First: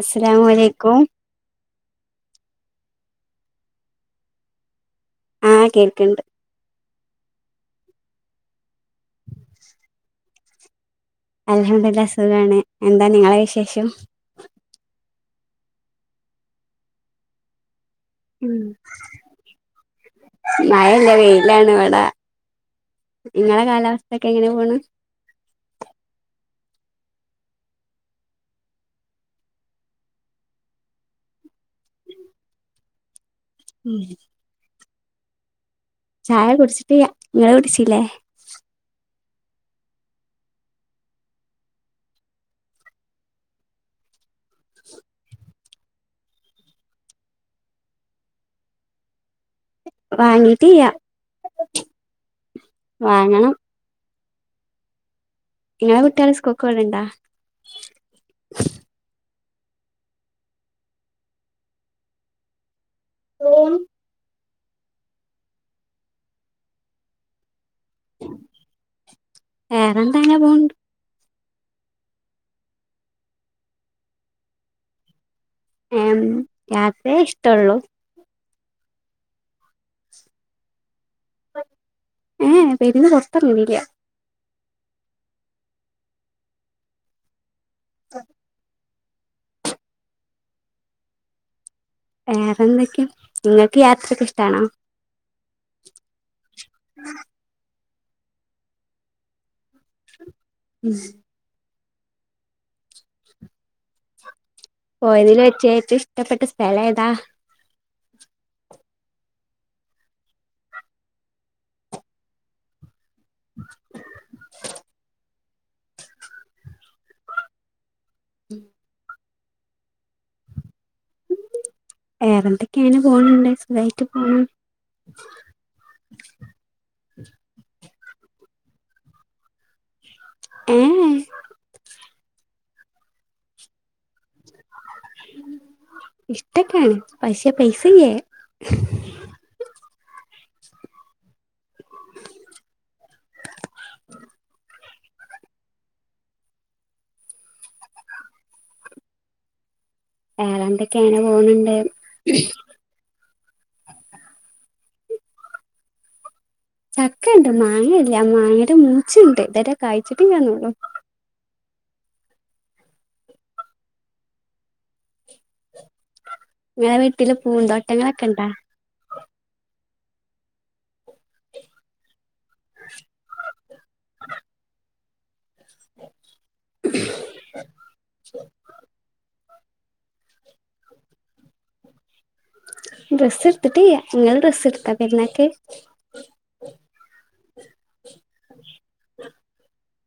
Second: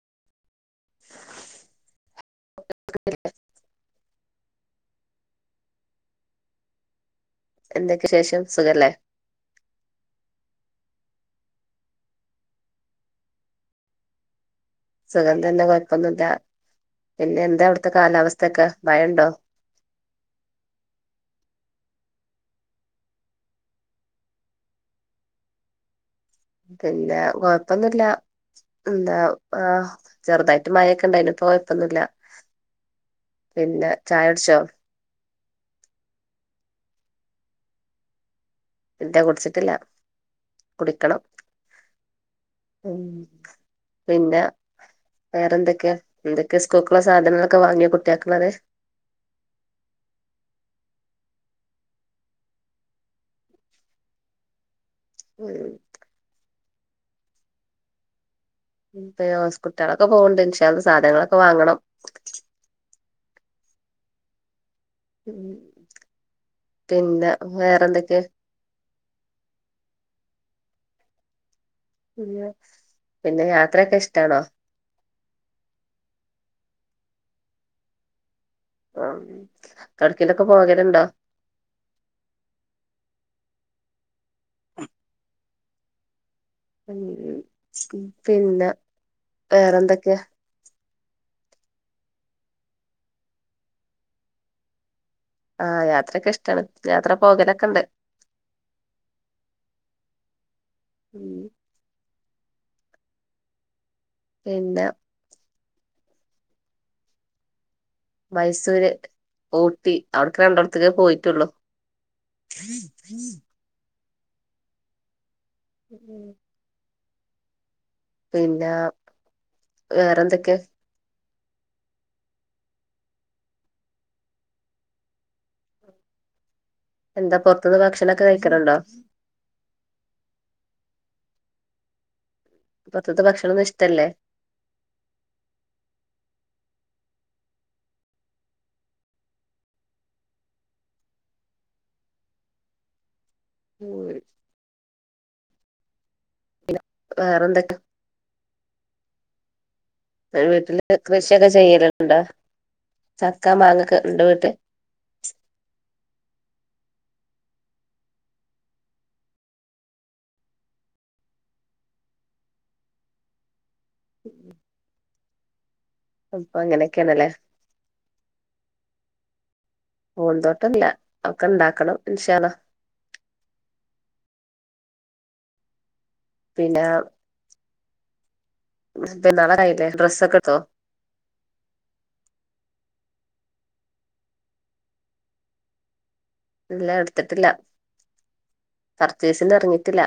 അസ്സലാമു അലൈക്കും ആഹ് കേൾക്കിണ്ട് എന്തൊക്കെ വിശേഷം സുഖല്ലേ? അൽഹംദിലാ സുഖാണ് എന്താ നിങ്ങളെ വിശേഷം സുഖം തന്നെ കൊഴപ്പൊന്നുല്ല പിന്നെ എന്താവ് ഉം മയല്ല വെയ്ലാണ് ഇവടാ ഇങ്ങളെ കാലാവസ്ഥക്കെങ്ങെനെ പോണ് പിന്നെ കൊഴപ്പൊന്നുല്ല ന്താ ആ ചെർതായ്ട്ട് മയൊക്കെണ്ടായ്ന് ഇപ്പോ കൊയപ്പൊന്നുല്ല പിന്നെ ചായുട്ച്ചോ ചായ കുട്ച്ച്ട്ടിയ്യ ങ്ങള് കുട്ച്ചീലേ ഇല്ല കുട്ച്ച്ട്ട്ല്ല കുടിക്കണം പിന്നെ വേറെന്തൊക്കെയാ എന്തൊക്കെ സ്കൂക്ക്ള്ള സാധനങ്ങളൊക്കെ വാങ്ങ്യൊ കുട്ട്യാക്ക്ള്ളത് വാങ്ങീട്ടിയ്യ വാങ്ങണം ഇങ്ങെളെ കുട്ട്യാള് സ്കു ക്കോണ് ണ്ടാ ഇൻന്തയവസ് കുട്ട്യാളൊക്കെ പോവ്ണ്ട് ഇൻഷാ അള്ളാ സാധനങ്ങളൊക്കെ വാങ്ങണം തോന്നും ഉം പിന്നെ വേറെന്തൊക്കെ വേറെന്താ അങ്ങനെ പോൺ പിന്നെ പിന്നെ യാത്രെക്കെ ഇഷ്ടാണോ ഏം യാത്രേ ഇഷ്ടൊള്ളു ആ കടേക്കലൊക്കെ പോകലിണ്ടോ ഊം പെരുന്ന [unintelligible] കഞ്ഞിയും സ്കൂപ്പില്ല വേറെന്തൊക്കെയാ വേറെന്തൊക്കെയാ നിങ്ങക്ക് യാത്രക്കെ ഇഷ്ടാണോ ആ യാത്രയെക്കെ ഇഷ്ടാണ് യാത്ര പോകലെക്കെണ്ട് ഉം പിന്നെ പോയതില് വെച്ചേ റ്റ ഇഷ്ടപ്പെട്ട സ്ഥലേതാ മൈസൂര് ഊട്ടി അവിട്ക്ക രണ്ടോടത്തേക്കേ പോയിട്ടുള്ളു ഉം പിന്നാ വേറെ എന്തൊക്കെ വേറെന്തൊക്കെയാണ് പോണണ്ട് സുഖായിട്ട് പോണ് എന്താ പൊറത്തെന്ന് ഭക്ഷണ കഴിക്കണണ്ടോ ഉം ഉം പൊറത്തത്തെ ഭക്ഷണൊന്നും ഇഷ്ടല്ലേ ഇഷ്ട്ടൊക്കെയാണ് പക്ഷേ പൈസയില്ലെ ഉം വേറെന്തൊക്കെ ഇങ്ങടെ വീട്ടില് വേറെന്തൊക്കെയാണ് കൃഷിയൊക്കെ പോണുണ്ട് ചെയ്യലുണ്ടോ ചക്കാ മാങ്ങ ഒക്കെ ഇണ്ടോ വീട്ടിൽ ചക്ക ഇണ്ട് മാങ്ങയില്ല മാങ്ങയുടെ മൂച്ചിണ്ട് ഇത് വരെ കായ്ച്ചിട്ടില്ലാന്നേയുള്ളു അപ്പൊ ഇങ്ങടെ അങ്ങനെയൊക്കെയാണല്ലേ വീട്ടില് പൂന്തോട്ടങ്ങളൊക്കെ ഇണ്ടാ പൂന്തോട്ടം ഇല്ല ഒക്കെ ഇണ്ടാക്കണം ഇന്ഷാ അള്ളാ പിന്നെ പെരുന്നാൾ ആകാറായില്ലേ ഡ്രസ്സൊക്കെ എടുത്തോ ഡ്രസ്സ് എടുത്തിട്ടില്ല ഇങ്ങള് ഡ്രസ്സ് എടുത്താ പെരുന്നാൾക്ക് ഇല്ല എടുത്തിട്ടില്ല [unintelligible] പർച്ചേസിന് എറങ്ങീട്ടില്ല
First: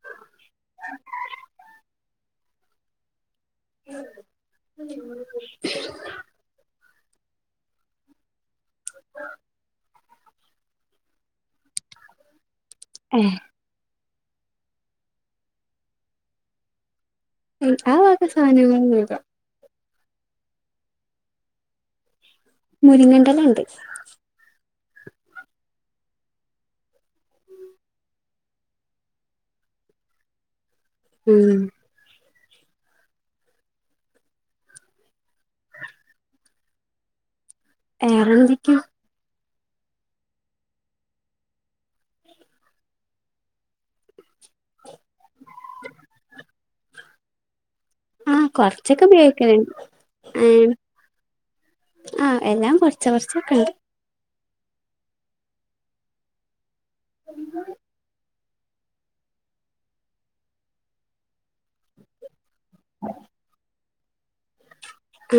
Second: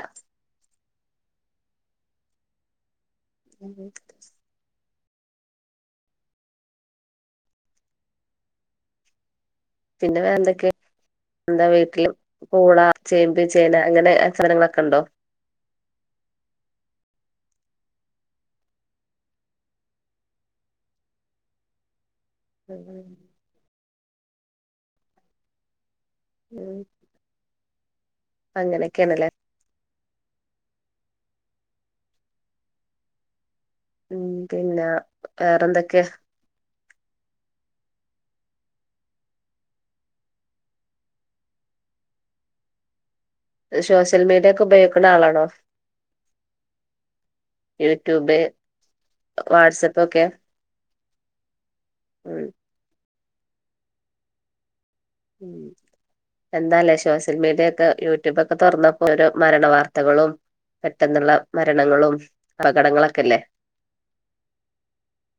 പിന്നെ വേറെന്തൊക്കെ എന്താ വീട്ടിലും പൂള ഏഹ് ചേമ്പ് ചേന അങ്ങനെ സാനങ്ങളൊക്കെ ഇണ്ടോ ഉം ആ വക സാനങ്ങളൊന്നും ഇല്ല മുരിങ്ങന്റെ ഉം ഇല ഇണ്ട് ഉം അങ്ങനൊക്കെയാണ് അല്ലേ ഉം ഉം പിന്നാ വേറെന്തൊക്കെ വേറെന്തൊക്കെയാ ഷോഷ്യൽ മീഡിയൊക്കെ ഉപയോഗ ക്കണ ആളാണോ യൂട്യൂബ് ആഹ് കൊറച്ചൊക്കെ ഉപയോഗിക്കലുണ്ട് വാട്സ്ആപ്പ് ഒക്കെ ആ ഉം എല്ലാം കൊറ ചോർച്ച ഒക്കെ ഇൻ ഉം എന്താലേ സോഷ്യൽ മീഡിയക്കെ പ്പൊക്കെ തുറന്നപ്പോഓരോ മരണ വർത്തകളും പെട്ടെന്നുള്ള മരണങ്ങളും അപകടങ്ങളൊക്കെല്ലേ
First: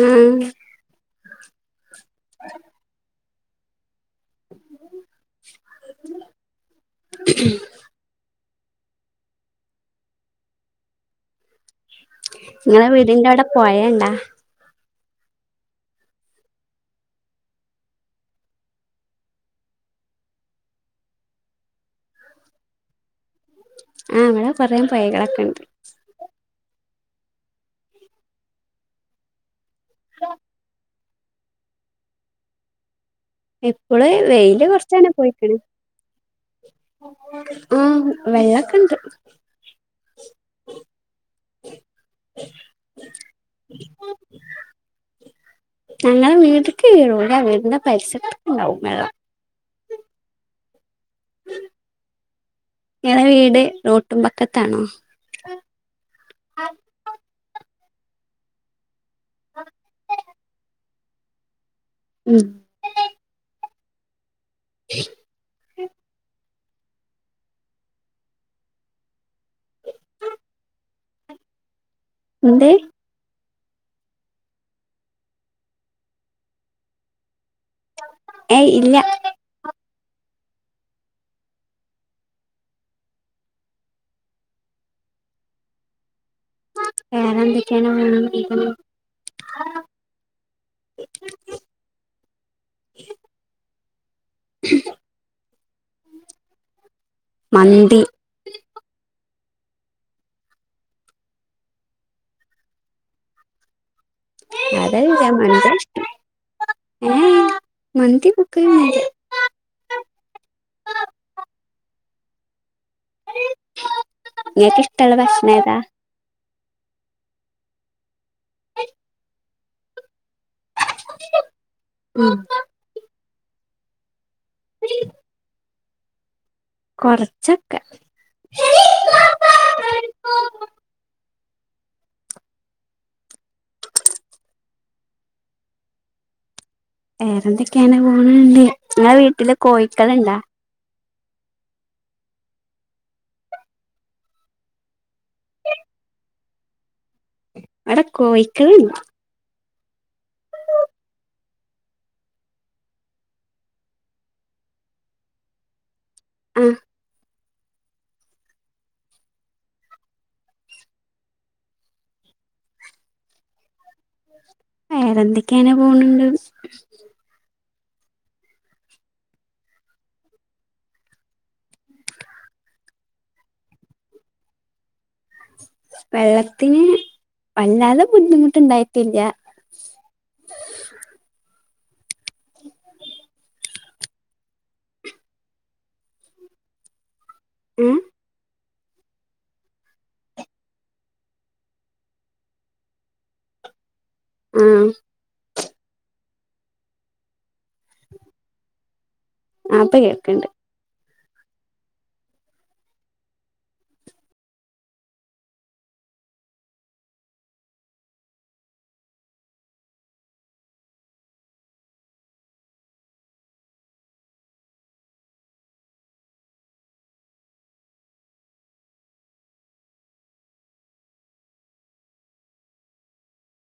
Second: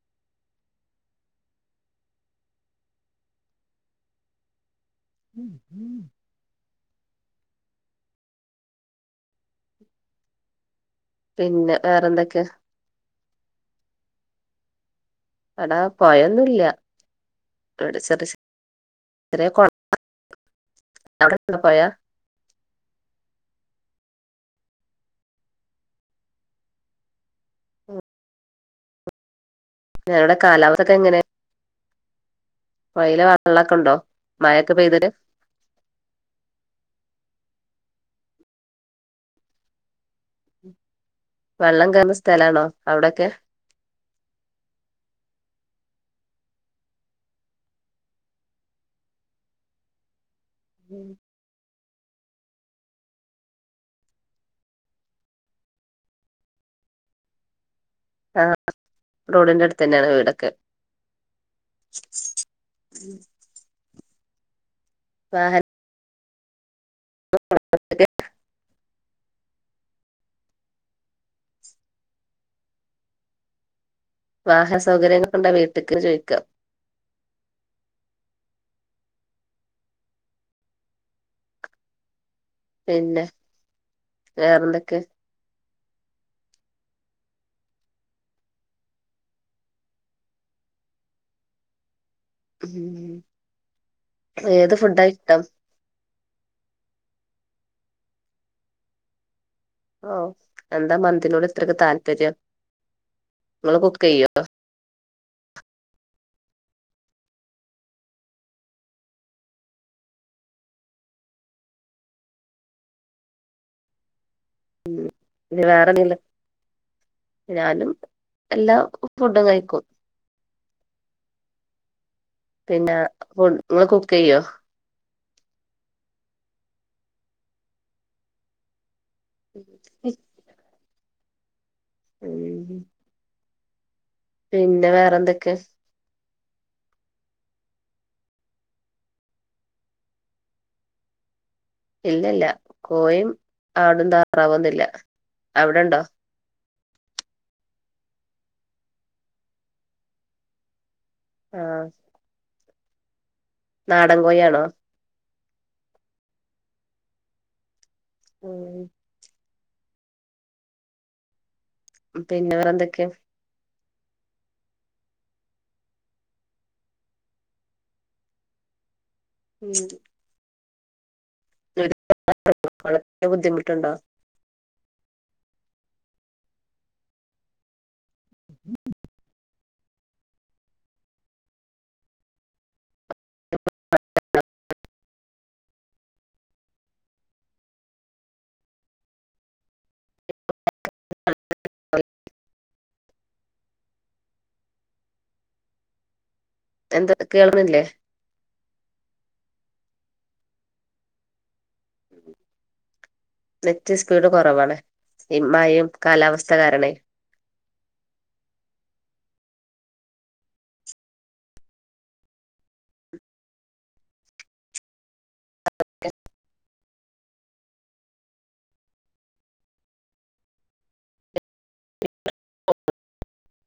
ഉം പിന്നെ വേറെന്തൊക്കെയ ങ്ങളെ വീടിന്റെ അവിടെ പോയണ്ടാ അടാ പോയൊന്നുംല്ല അവിടെ ചെറിയ ചെറിയ [inaudible] ആ അവിടെ കുറം പൈകളൊക്കെ ഉണ്ട് ഞങ്ങളടെ കാലാവക്കെ എങ്ങനെയ വെള്ളൊക്കെ ഉണ്ടോ എപ്പള് വെയില് മഴൊക്കെ പെയ്തിട്ട് കുറച്ചാണ് പോയിക്കണ ആ വെള്ളക്കണ്ട് വെള്ളം കയറന്ന സ്ഥലാണോ അവിടൊക്കെ ഞങ്ങ വീട്ടക്ക് കീഴൂല്ല വീടിന്റെ പൈസത് ഉണ്ടാവും വെള്ളം ഞടെ വീട് റോട്ടും പക്കത്താണോ ആ റോഡിന്റെ അടുത്ത് തന്നെയാണ് വീടൊക്കെ ഉം സഹ ന്തേ വാഹന സൗകര്യങ്ങള്ക്ക കൊണ്ടാ വീട്ടക്ക് ചോദിക്കാം ഏയ് ഇല്ല പിന്നെ വേറെന്തൊക്കെ വേറെ എന്തൊക്കെയാണ് [unintelligible] ഉ ഏത് ഫുഡ ഇട്ടം മന്തി ഓ എന്താ മന്തിനോട് ഇത്രൊക്കെ താല്പര്യം ങ്ങള് ക്കു കുക്ക് യ്യോ [unintelligible] ഏ മന്തി പക്ക [unintelligible] ങ്ങക്കിഷ് കുട്ടള ഭക്ഷണ ഇനി ഏതാ വേറെന്തെങ്കിലും ഞാനും എല്ലാ ഫുഡും കഴിക്കും ഉം പിന്നാ ഫുഡ്‌ ഇങ്ങെൾ കുക്കെയ്യോ? കൊർച്ചൊക്കെ [unintelligible] [inaudible] പിന്നെ വേറെ എന്തൊക്കെ? വേറെന്തെക്കെണ് പോണ് ഇണ്ട് ഇങ്ങെളെ വീട്ടിൽ കോഴിക്കെൾ ഇണ്ടാ? ഇല്ല ഇല്ല കോഴിം ആടും താറാവൊന്നും ഇല്ല അവ്ടെ ഇണ്ടോ? അയുടെ കോഴിക്കെൾ ഇണ്ട്. ആഹ് നാടൻ കോയാണോ ആഹ് ഉം പിന്നെ വെറെ എന്തൊക്കെ? വേറെന്തൊക്കെയനെ പോണ് ണ്ട് ഉം [unintelligible] വളരെ ബുദ്ധിമുട്ടുണ്ടോ വെള്ളത്തിന് വല്ലാതെ ബുദ്ധിമുട്ടുണ്ടായിട്ടില്ല [inaudible] ഉം [unintelligible] ആഹ് എന്താ കേൾന്നില്ലേ ആഹ് ഇപ്പ കേക്ക്ണ്ട് നെറ്റ് സ്പീഡ് കൊറവാണ് ഇമ്മയെം കാലാവസ്ഥ കാരണെ [inaudible] [inaudible]